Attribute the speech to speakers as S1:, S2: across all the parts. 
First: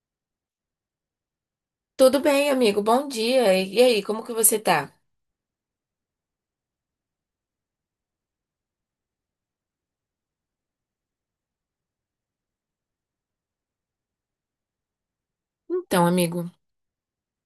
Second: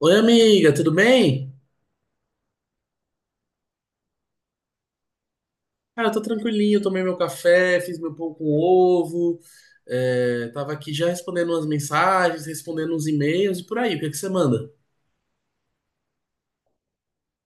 S1: Oi, amiga, tudo bem?
S2: Tudo bem, amigo? Bom dia. E aí, como que você tá?
S1: Cara, eu tô tranquilinho, tomei meu café, fiz meu pão com ovo, tava aqui já respondendo umas mensagens, respondendo uns e-mails e por aí. O que é que você manda?
S2: Então, amigo,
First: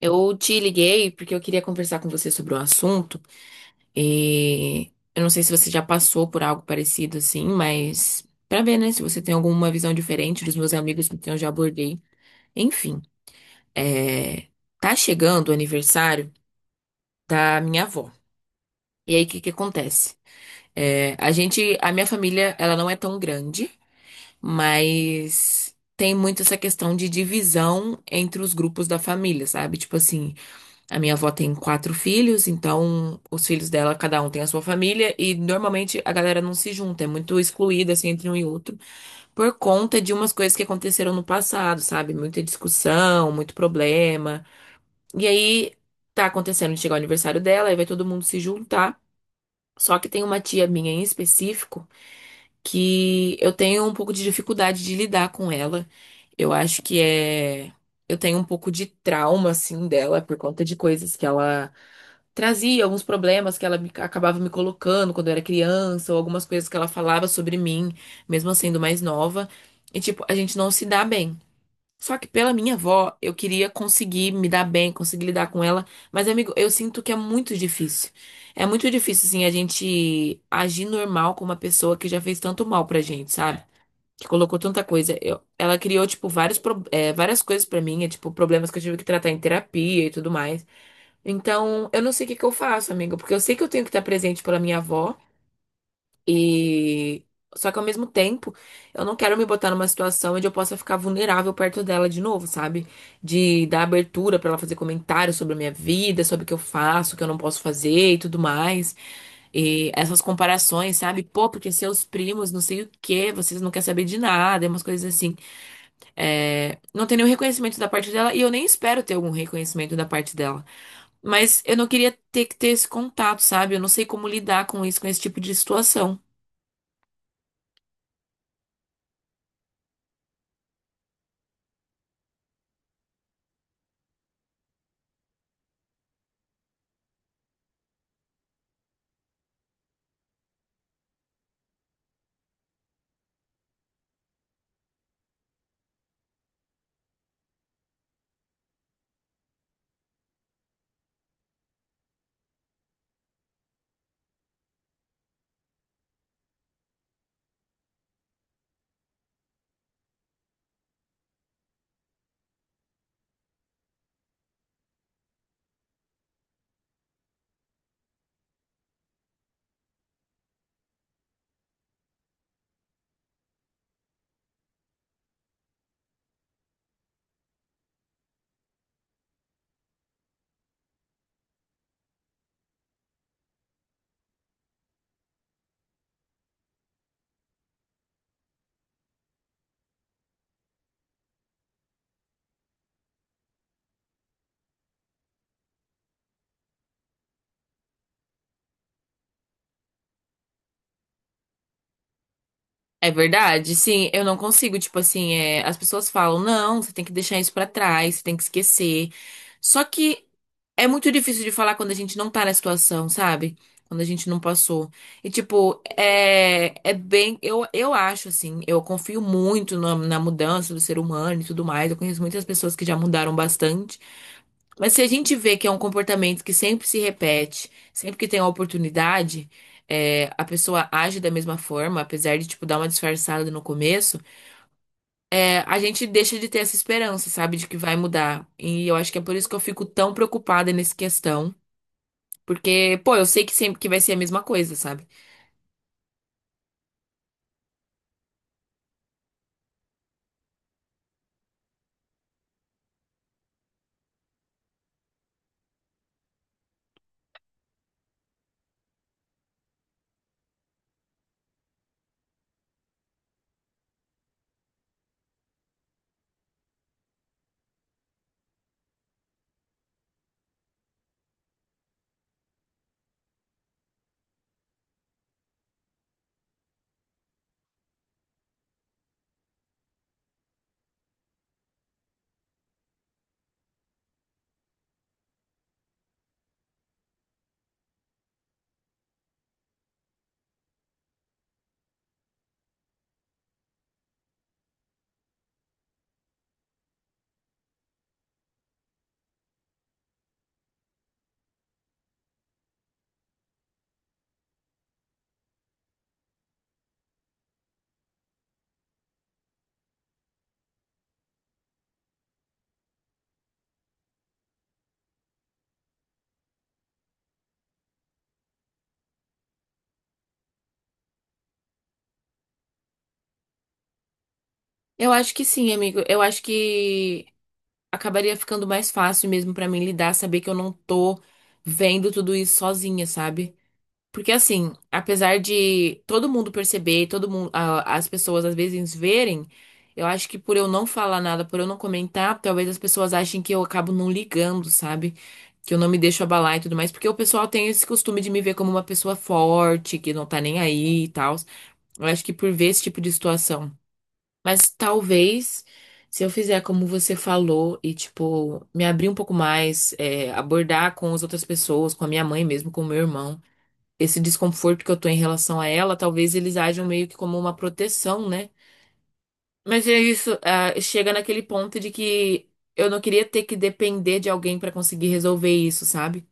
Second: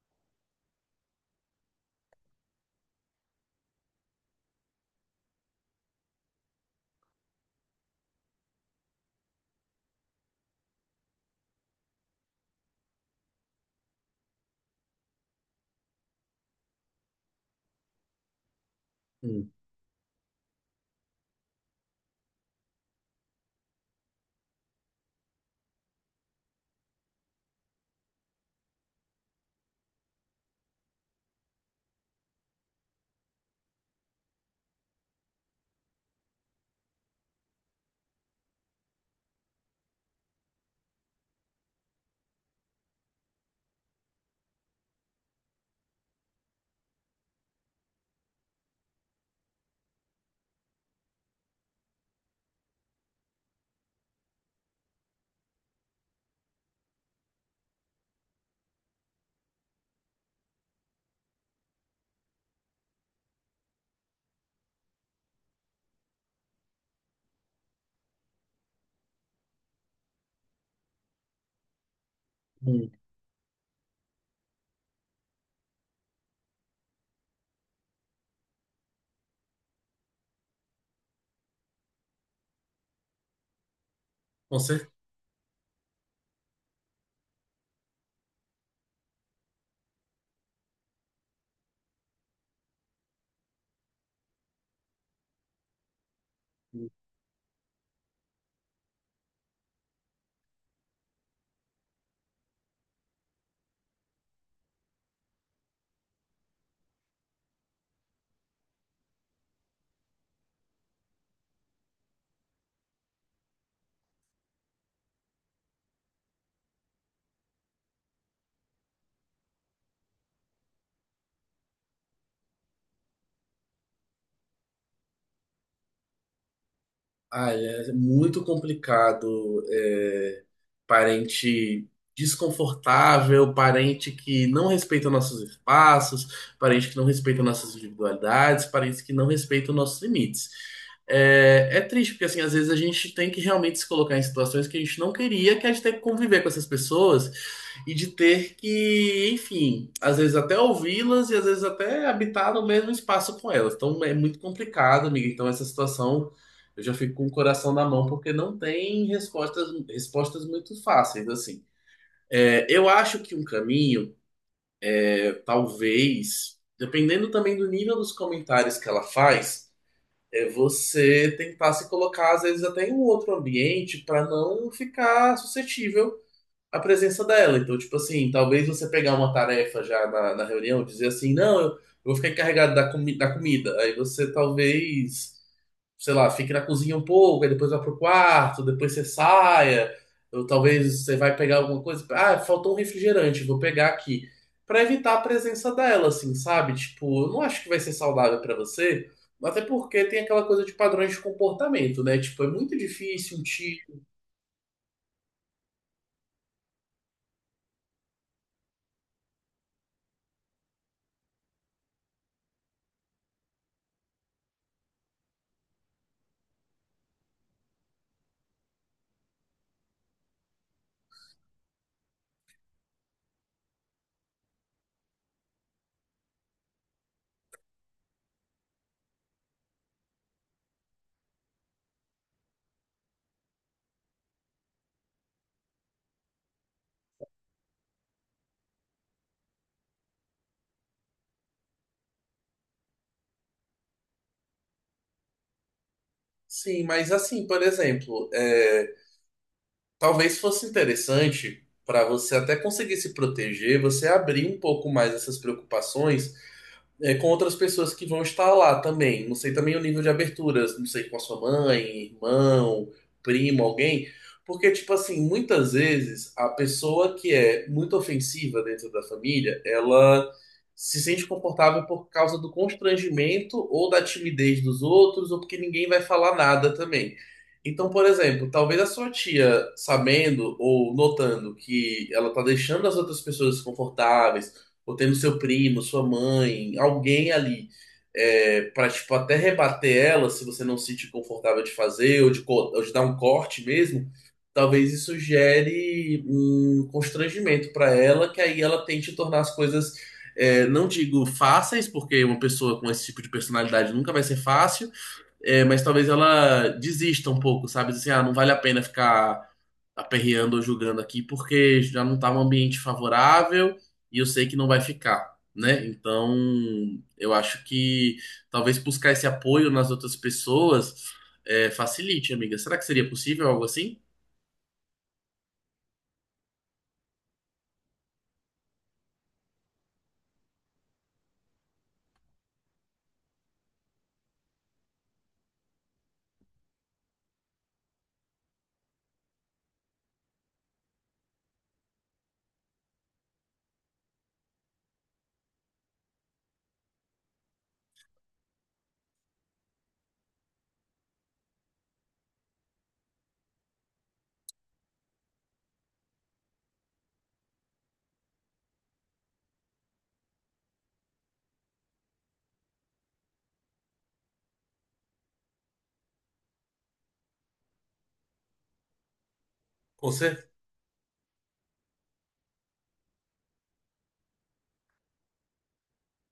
S2: eu te liguei porque eu queria conversar com você sobre um assunto e eu não sei se você já passou por algo parecido assim, mas pra ver, né, se você tem alguma visão diferente dos meus amigos que eu já abordei. Enfim, é... tá chegando o aniversário da minha avó. E aí, o que que
S1: Hum.
S2: acontece? É, a gente, a minha família, ela não é tão grande. Mas tem muito essa questão de divisão entre os grupos da família, sabe? Tipo assim, a minha avó tem quatro filhos, então os filhos dela, cada um tem a sua família, e normalmente a galera não se junta, é muito excluída assim entre um e outro, por conta de umas coisas que aconteceram no passado, sabe? Muita discussão, muito problema. E aí tá acontecendo de chegar o aniversário dela, aí vai todo mundo se juntar. Só que tem uma tia minha em específico que eu tenho um pouco de dificuldade de lidar com ela. Eu acho que é. Eu tenho um pouco de trauma, assim, dela por conta de coisas que ela trazia, alguns problemas que acabava me colocando quando eu era criança, ou algumas coisas que ela falava sobre mim, mesmo eu sendo mais nova. E, tipo, a gente não se dá bem. Só que pela minha
S1: Hum,
S2: avó, eu queria conseguir me dar bem, conseguir lidar com ela. Mas, amigo, eu sinto que é muito difícil. É muito difícil, assim, a gente agir normal com uma pessoa que já fez tanto mal pra gente, sabe? Que
S1: com
S2: colocou tanta
S1: certeza.
S2: coisa. Ela criou, tipo, várias coisas pra mim, é, tipo, problemas que eu tive que tratar em terapia e tudo mais. Então, eu não sei o que que eu faço, amigo, porque eu sei que eu tenho que estar presente pela minha avó. E só que ao mesmo tempo, eu não quero me botar numa situação onde eu possa ficar vulnerável perto dela de novo, sabe? De dar abertura pra ela fazer comentários sobre a minha vida, sobre o que eu faço, o que eu não posso fazer e tudo mais. E essas comparações, sabe? Pô, porque seus primos, não sei o quê, vocês não querem saber de nada, e umas coisas assim. É, não tem nenhum reconhecimento da parte dela e eu nem espero ter algum reconhecimento da parte dela. Mas eu não queria ter que ter esse contato, sabe? Eu não sei como lidar com isso, com esse tipo de situação.
S1: Ai, é muito complicado. Parente desconfortável, parente que não respeita nossos espaços, parente que não respeita nossas individualidades, parente que não respeita nossos limites. É, é triste, porque assim, às vezes a gente tem que realmente se colocar em situações que a gente não queria, que a gente tem que conviver com essas pessoas e de ter que, enfim, às vezes até ouvi-las e às vezes até habitar no mesmo espaço com elas. Então é muito complicado, amiga. Então essa situação eu já fico com o coração na mão porque não tem respostas, respostas muito fáceis, assim. É, eu acho que um caminho, talvez, dependendo também do nível dos comentários que ela faz, é você tentar se colocar, às vezes, até em um outro ambiente para não ficar suscetível à presença dela. Então, tipo assim, talvez você pegar uma tarefa já na reunião, dizer assim, não, eu vou ficar encarregado da, comi da comida. Aí você talvez sei lá, fique na cozinha um pouco, aí depois vá pro quarto, depois você saia, ou talvez você vai pegar alguma coisa, ah, faltou um refrigerante, vou pegar aqui, pra evitar a presença dela, assim, sabe? Tipo, eu não acho que vai ser saudável pra você, até porque tem aquela coisa de padrões de comportamento, né? Tipo, é muito
S2: É
S1: difícil um
S2: verdade,
S1: tio.
S2: sim, eu não consigo, tipo assim, é, as pessoas falam, não, você tem que deixar isso pra trás, você tem que esquecer. Só que é muito difícil de falar quando a gente não tá na situação, sabe? Quando a gente não passou. E tipo, é, é bem, eu acho assim, eu confio muito na mudança do ser humano e tudo mais. Eu conheço muitas pessoas que já mudaram bastante. Mas se a gente vê que é um comportamento que sempre se repete, sempre que tem a oportunidade, é, a pessoa age da mesma forma, apesar de, tipo, dar uma disfarçada no começo, é, a gente deixa de ter essa esperança, sabe, de que vai mudar. E eu acho que é por isso que eu fico tão preocupada nessa questão. Porque, pô, eu sei que sempre que vai ser a mesma coisa, sabe?
S1: Sim, mas assim, por exemplo, talvez fosse interessante para você até conseguir se proteger, você abrir um pouco mais essas preocupações com outras pessoas que vão estar lá também. Não sei também o nível de aberturas, não sei com a sua mãe, irmão, primo, alguém. Porque, tipo assim, muitas vezes a pessoa que é muito ofensiva dentro da família, ela se sente confortável por causa do constrangimento ou da timidez dos outros, ou porque ninguém vai falar nada também. Então, por exemplo, talvez a sua tia, sabendo ou notando que ela tá deixando as outras pessoas desconfortáveis, ou tendo seu primo, sua mãe, alguém ali, para tipo até rebater ela, se você não se sentir confortável de fazer ou ou de dar um corte mesmo, talvez isso gere um constrangimento para ela, que aí ela tente tornar as coisas, não digo fáceis, porque uma pessoa com esse tipo de personalidade nunca vai ser fácil, mas talvez ela desista um pouco, sabe? Assim, ah, não vale a pena ficar aperreando ou julgando aqui, porque já não tá um ambiente favorável e eu sei que não vai ficar, né? Então, eu acho que talvez buscar esse apoio nas outras pessoas facilite, amiga. Será que seria possível algo assim?
S2: Eu acho que sim, amigo. Eu acho que acabaria ficando mais fácil mesmo pra mim lidar, saber que eu não tô vendo tudo isso sozinha, sabe? Porque assim, apesar de todo mundo perceber, todo mundo, as pessoas às vezes verem, eu acho que por eu não falar nada, por eu não comentar, talvez as pessoas achem que eu acabo não ligando, sabe? Que eu não me deixo abalar e tudo mais, porque o pessoal tem esse costume de me ver como uma pessoa forte, que não tá nem aí e tal. Eu acho que por ver esse tipo de situação. Mas talvez, se eu fizer como você falou e, tipo, me abrir um pouco mais, é, abordar com as outras pessoas, com a minha mãe mesmo, com o meu irmão esse desconforto que eu tô em relação a ela, talvez eles ajam meio que como uma proteção, né? Mas é
S1: Com
S2: isso,
S1: certeza.
S2: ah, chega naquele ponto de que eu não queria ter que depender de alguém pra conseguir resolver isso, sabe?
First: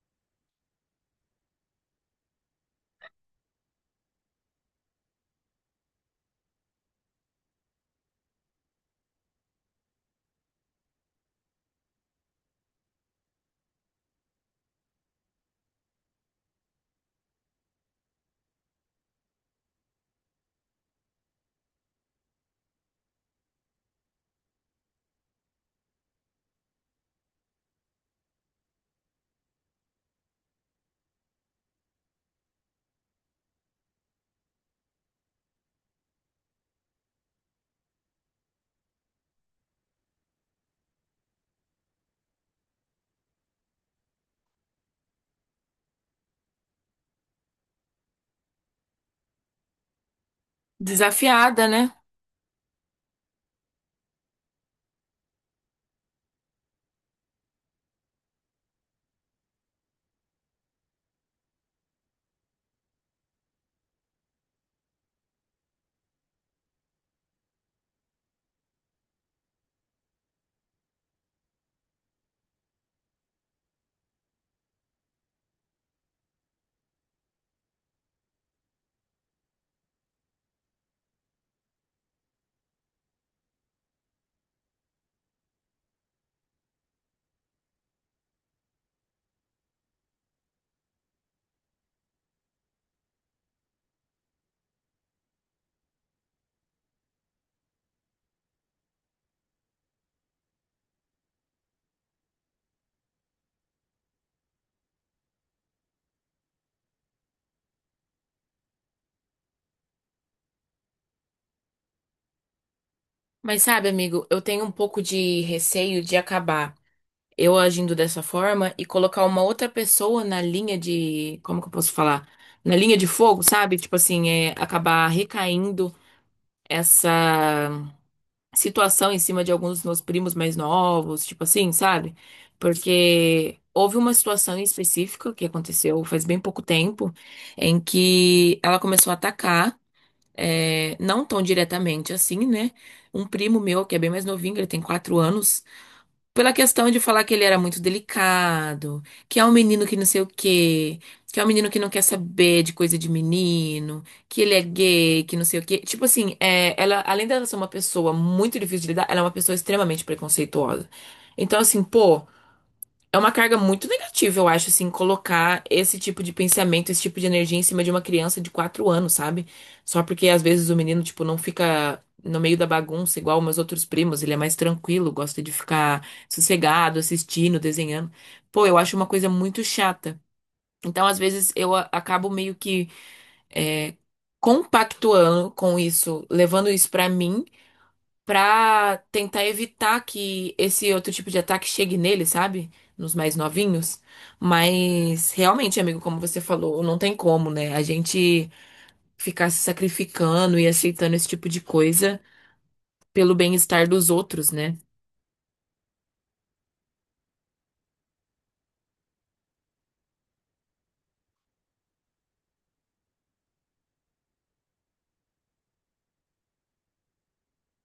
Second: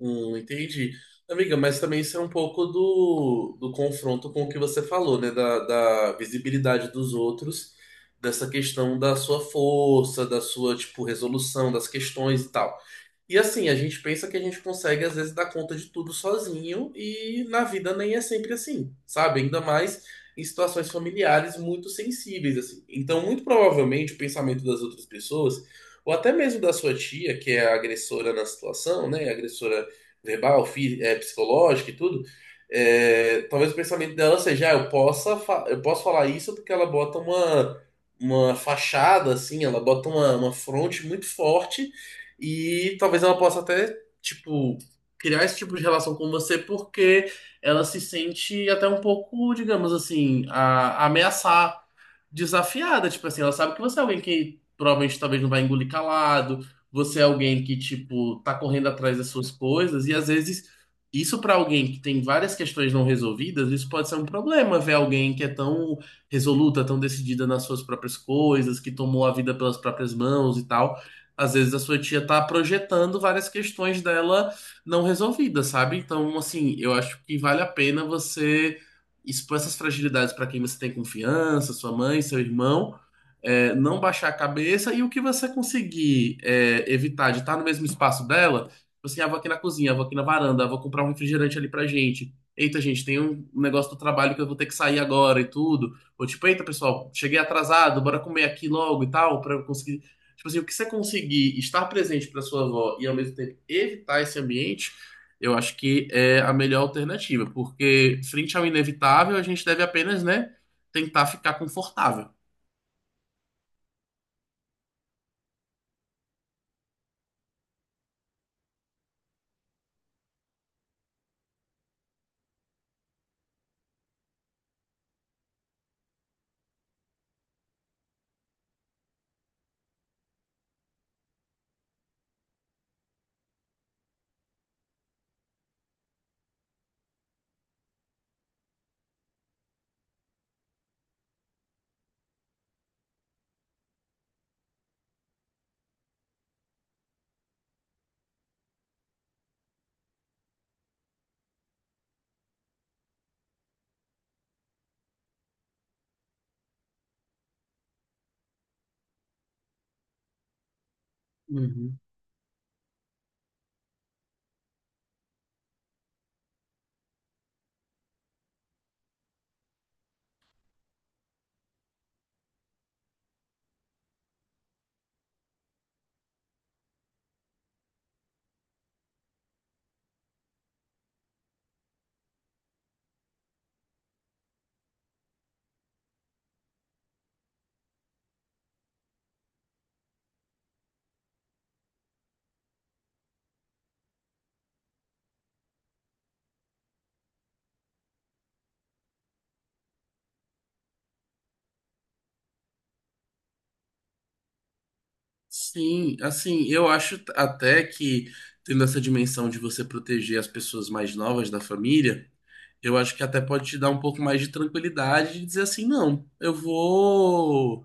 S1: Entendi. Amiga, mas também isso é um pouco do confronto com o que você falou, né? Da visibilidade dos outros, dessa questão da sua força, da sua, tipo, resolução das questões e tal. E assim, a gente pensa que a gente consegue, às vezes, dar conta de tudo sozinho, e na vida nem é sempre assim, sabe? Ainda mais em situações familiares muito sensíveis, assim. Então, muito provavelmente, o pensamento das outras pessoas, ou até mesmo da sua tia, que é a agressora na situação, né? Agressora verbal, psicológica e tudo, talvez o pensamento dela seja, ah, eu posso falar isso porque ela bota uma. Uma fachada, assim, ela bota uma fronte muito forte e talvez ela possa até, tipo, criar esse tipo de relação com você porque ela se sente até um pouco, digamos assim, a, a
S2: Desafiada,
S1: ameaçar
S2: né?
S1: desafiada, tipo assim, ela sabe que você é alguém que provavelmente talvez não vai engolir calado, você é alguém que, tipo, tá correndo atrás das suas coisas, e às vezes isso pra alguém que tem várias questões não resolvidas, isso pode ser um problema, ver alguém que é tão resoluta, tão decidida nas suas próprias coisas, que tomou a vida pelas próprias mãos e tal. Às vezes a sua tia tá projetando várias questões dela não resolvidas, sabe? Então, assim, eu acho que vale a pena você expõe essas fragilidades para quem você tem confiança, sua mãe, seu irmão, não baixar a cabeça e o que você conseguir evitar de estar no mesmo espaço dela, tipo assim, ah, vou aqui na cozinha, vou aqui na varanda, ah, vou comprar um refrigerante ali pra gente. Eita, gente, tem um negócio do trabalho que eu vou ter que sair agora e tudo. Ou tipo, eita, pessoal, cheguei atrasado, bora comer aqui logo e tal, pra eu conseguir. Tipo assim, o que você conseguir estar presente pra sua avó e ao mesmo tempo evitar esse ambiente, eu acho que é a melhor alternativa, porque frente ao inevitável, a gente deve apenas, né, tentar ficar confortável.
S2: Mas sabe, amigo, eu tenho um pouco de receio de acabar eu agindo dessa forma e colocar uma outra pessoa na linha de, como que eu posso falar? Na linha de fogo, sabe? Tipo assim, é acabar recaindo essa situação em cima de alguns dos meus primos mais novos, tipo assim, sabe? Porque houve uma situação em específica que aconteceu faz bem pouco tempo, em que ela começou a atacar, é, não tão diretamente assim, né? Um primo meu, que é bem mais novinho, ele tem quatro anos. Pela questão de falar que ele era muito delicado, que é um menino que não sei o quê, que é um menino que não quer saber de coisa de menino, que ele é gay, que não sei o quê. Tipo assim, é, ela, além dela ser uma pessoa muito difícil de lidar, ela é uma pessoa extremamente preconceituosa. Então, assim,
S1: Uhum.
S2: pô. É uma carga muito negativa, eu acho, assim, colocar esse tipo de pensamento, esse tipo de energia em cima de uma criança de quatro anos, sabe? Só porque às vezes o menino, tipo, não fica no meio da bagunça igual meus outros primos, ele é mais tranquilo, gosta de ficar sossegado, assistindo, desenhando. Pô, eu acho uma coisa muito chata. Então, às vezes, acabo meio que é, compactuando com isso, levando isso pra mim pra tentar evitar que esse outro tipo de ataque chegue nele, sabe? Nos mais novinhos. Mas realmente, amigo, como você falou, não tem como, né? A gente ficar se sacrificando e aceitando esse tipo de coisa pelo bem-estar dos outros, né?
S1: Sim, assim, eu acho até que tendo essa dimensão de você proteger as pessoas mais novas da família, eu acho que até pode te dar um pouco mais de tranquilidade de dizer assim, não, eu vou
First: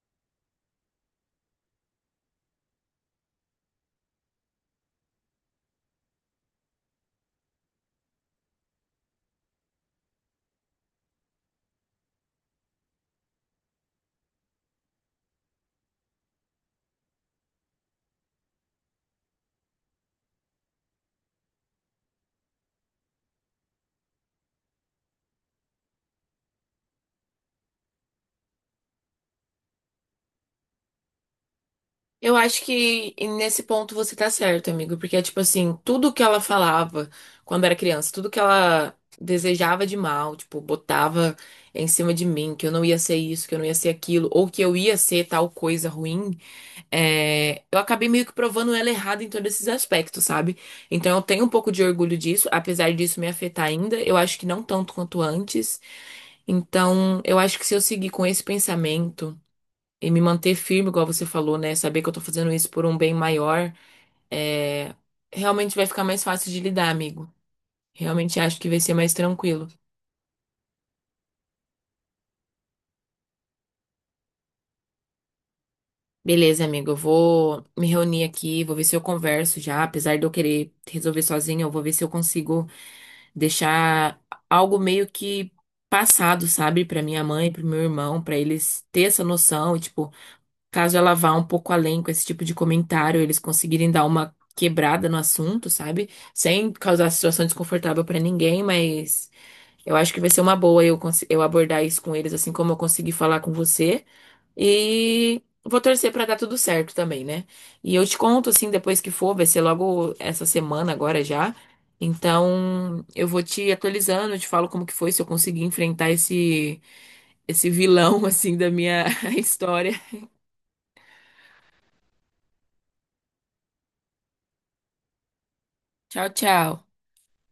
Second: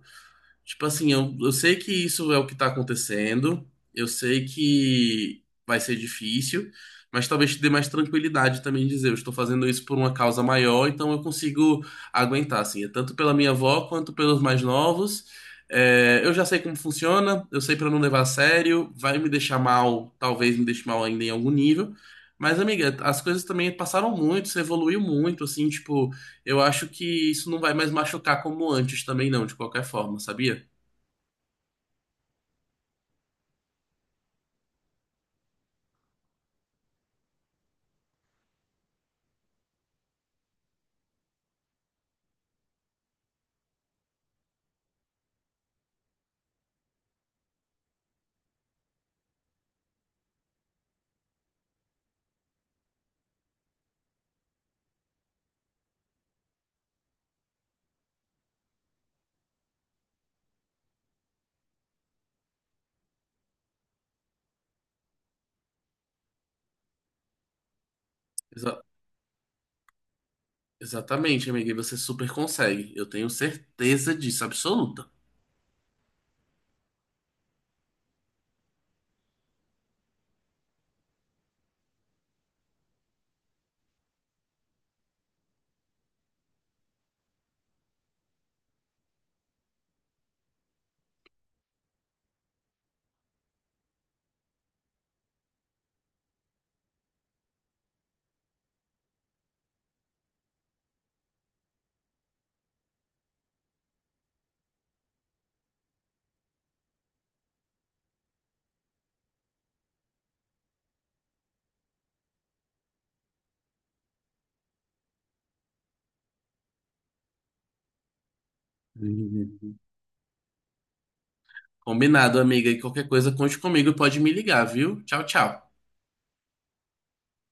S1: tipo assim, eu sei que isso é o que tá acontecendo, eu sei que vai ser difícil, mas talvez te dê mais tranquilidade também dizer, eu estou fazendo isso por uma causa maior, então eu consigo aguentar, assim, é tanto pela minha avó quanto pelos mais novos. É, eu já sei como funciona, eu sei para não levar a sério, vai me deixar mal, talvez me deixe mal ainda em algum nível. Mas, amiga, as coisas também passaram muito, você evoluiu muito, assim, tipo, eu acho que isso não vai mais machucar como antes também, não, de qualquer forma, sabia?
S2: Eu acho que nesse ponto você tá certo, amigo, porque é tipo assim, tudo que ela falava quando era criança, tudo que ela desejava de mal, tipo, botava em cima de mim, que eu não ia ser isso, que eu não ia ser aquilo, ou que eu ia ser tal coisa ruim, é, eu acabei meio que provando ela errada em todos esses aspectos, sabe? Então eu tenho um pouco de orgulho disso, apesar disso me afetar ainda, eu acho que não tanto quanto antes. Então eu acho que se eu seguir com esse pensamento e me manter firme, igual você falou, né? Saber que eu tô fazendo isso por um bem maior, é, realmente vai ficar mais fácil de lidar, amigo. Realmente acho que vai
S1: Exa-
S2: ser mais tranquilo.
S1: Exatamente, amiga, e você super consegue. Eu tenho certeza disso, absoluta.
S2: Beleza, amigo, eu vou me reunir aqui, vou ver se eu converso já, apesar de eu querer resolver sozinha, eu vou ver se eu consigo deixar algo meio que passado, sabe, pra minha mãe, pro meu irmão, pra eles ter essa noção e tipo, caso ela vá um pouco além com esse tipo de comentário, eles conseguirem dar uma quebrada no assunto, sabe? Sem causar situação desconfortável pra ninguém, mas eu acho que vai ser uma boa eu abordar isso com eles assim como eu consegui falar com você. E vou torcer pra dar tudo certo também, né? E eu te conto, assim, depois que for, vai ser logo essa semana agora já. Então, eu vou te atualizando, eu te falo como que foi, se eu conseguir enfrentar esse, esse vilão, assim, da minha
S1: Uhum.
S2: história.
S1: Combinado, amiga, e qualquer coisa, conte comigo e pode me ligar, viu? Tchau, tchau.
S2: Tchau, tchau.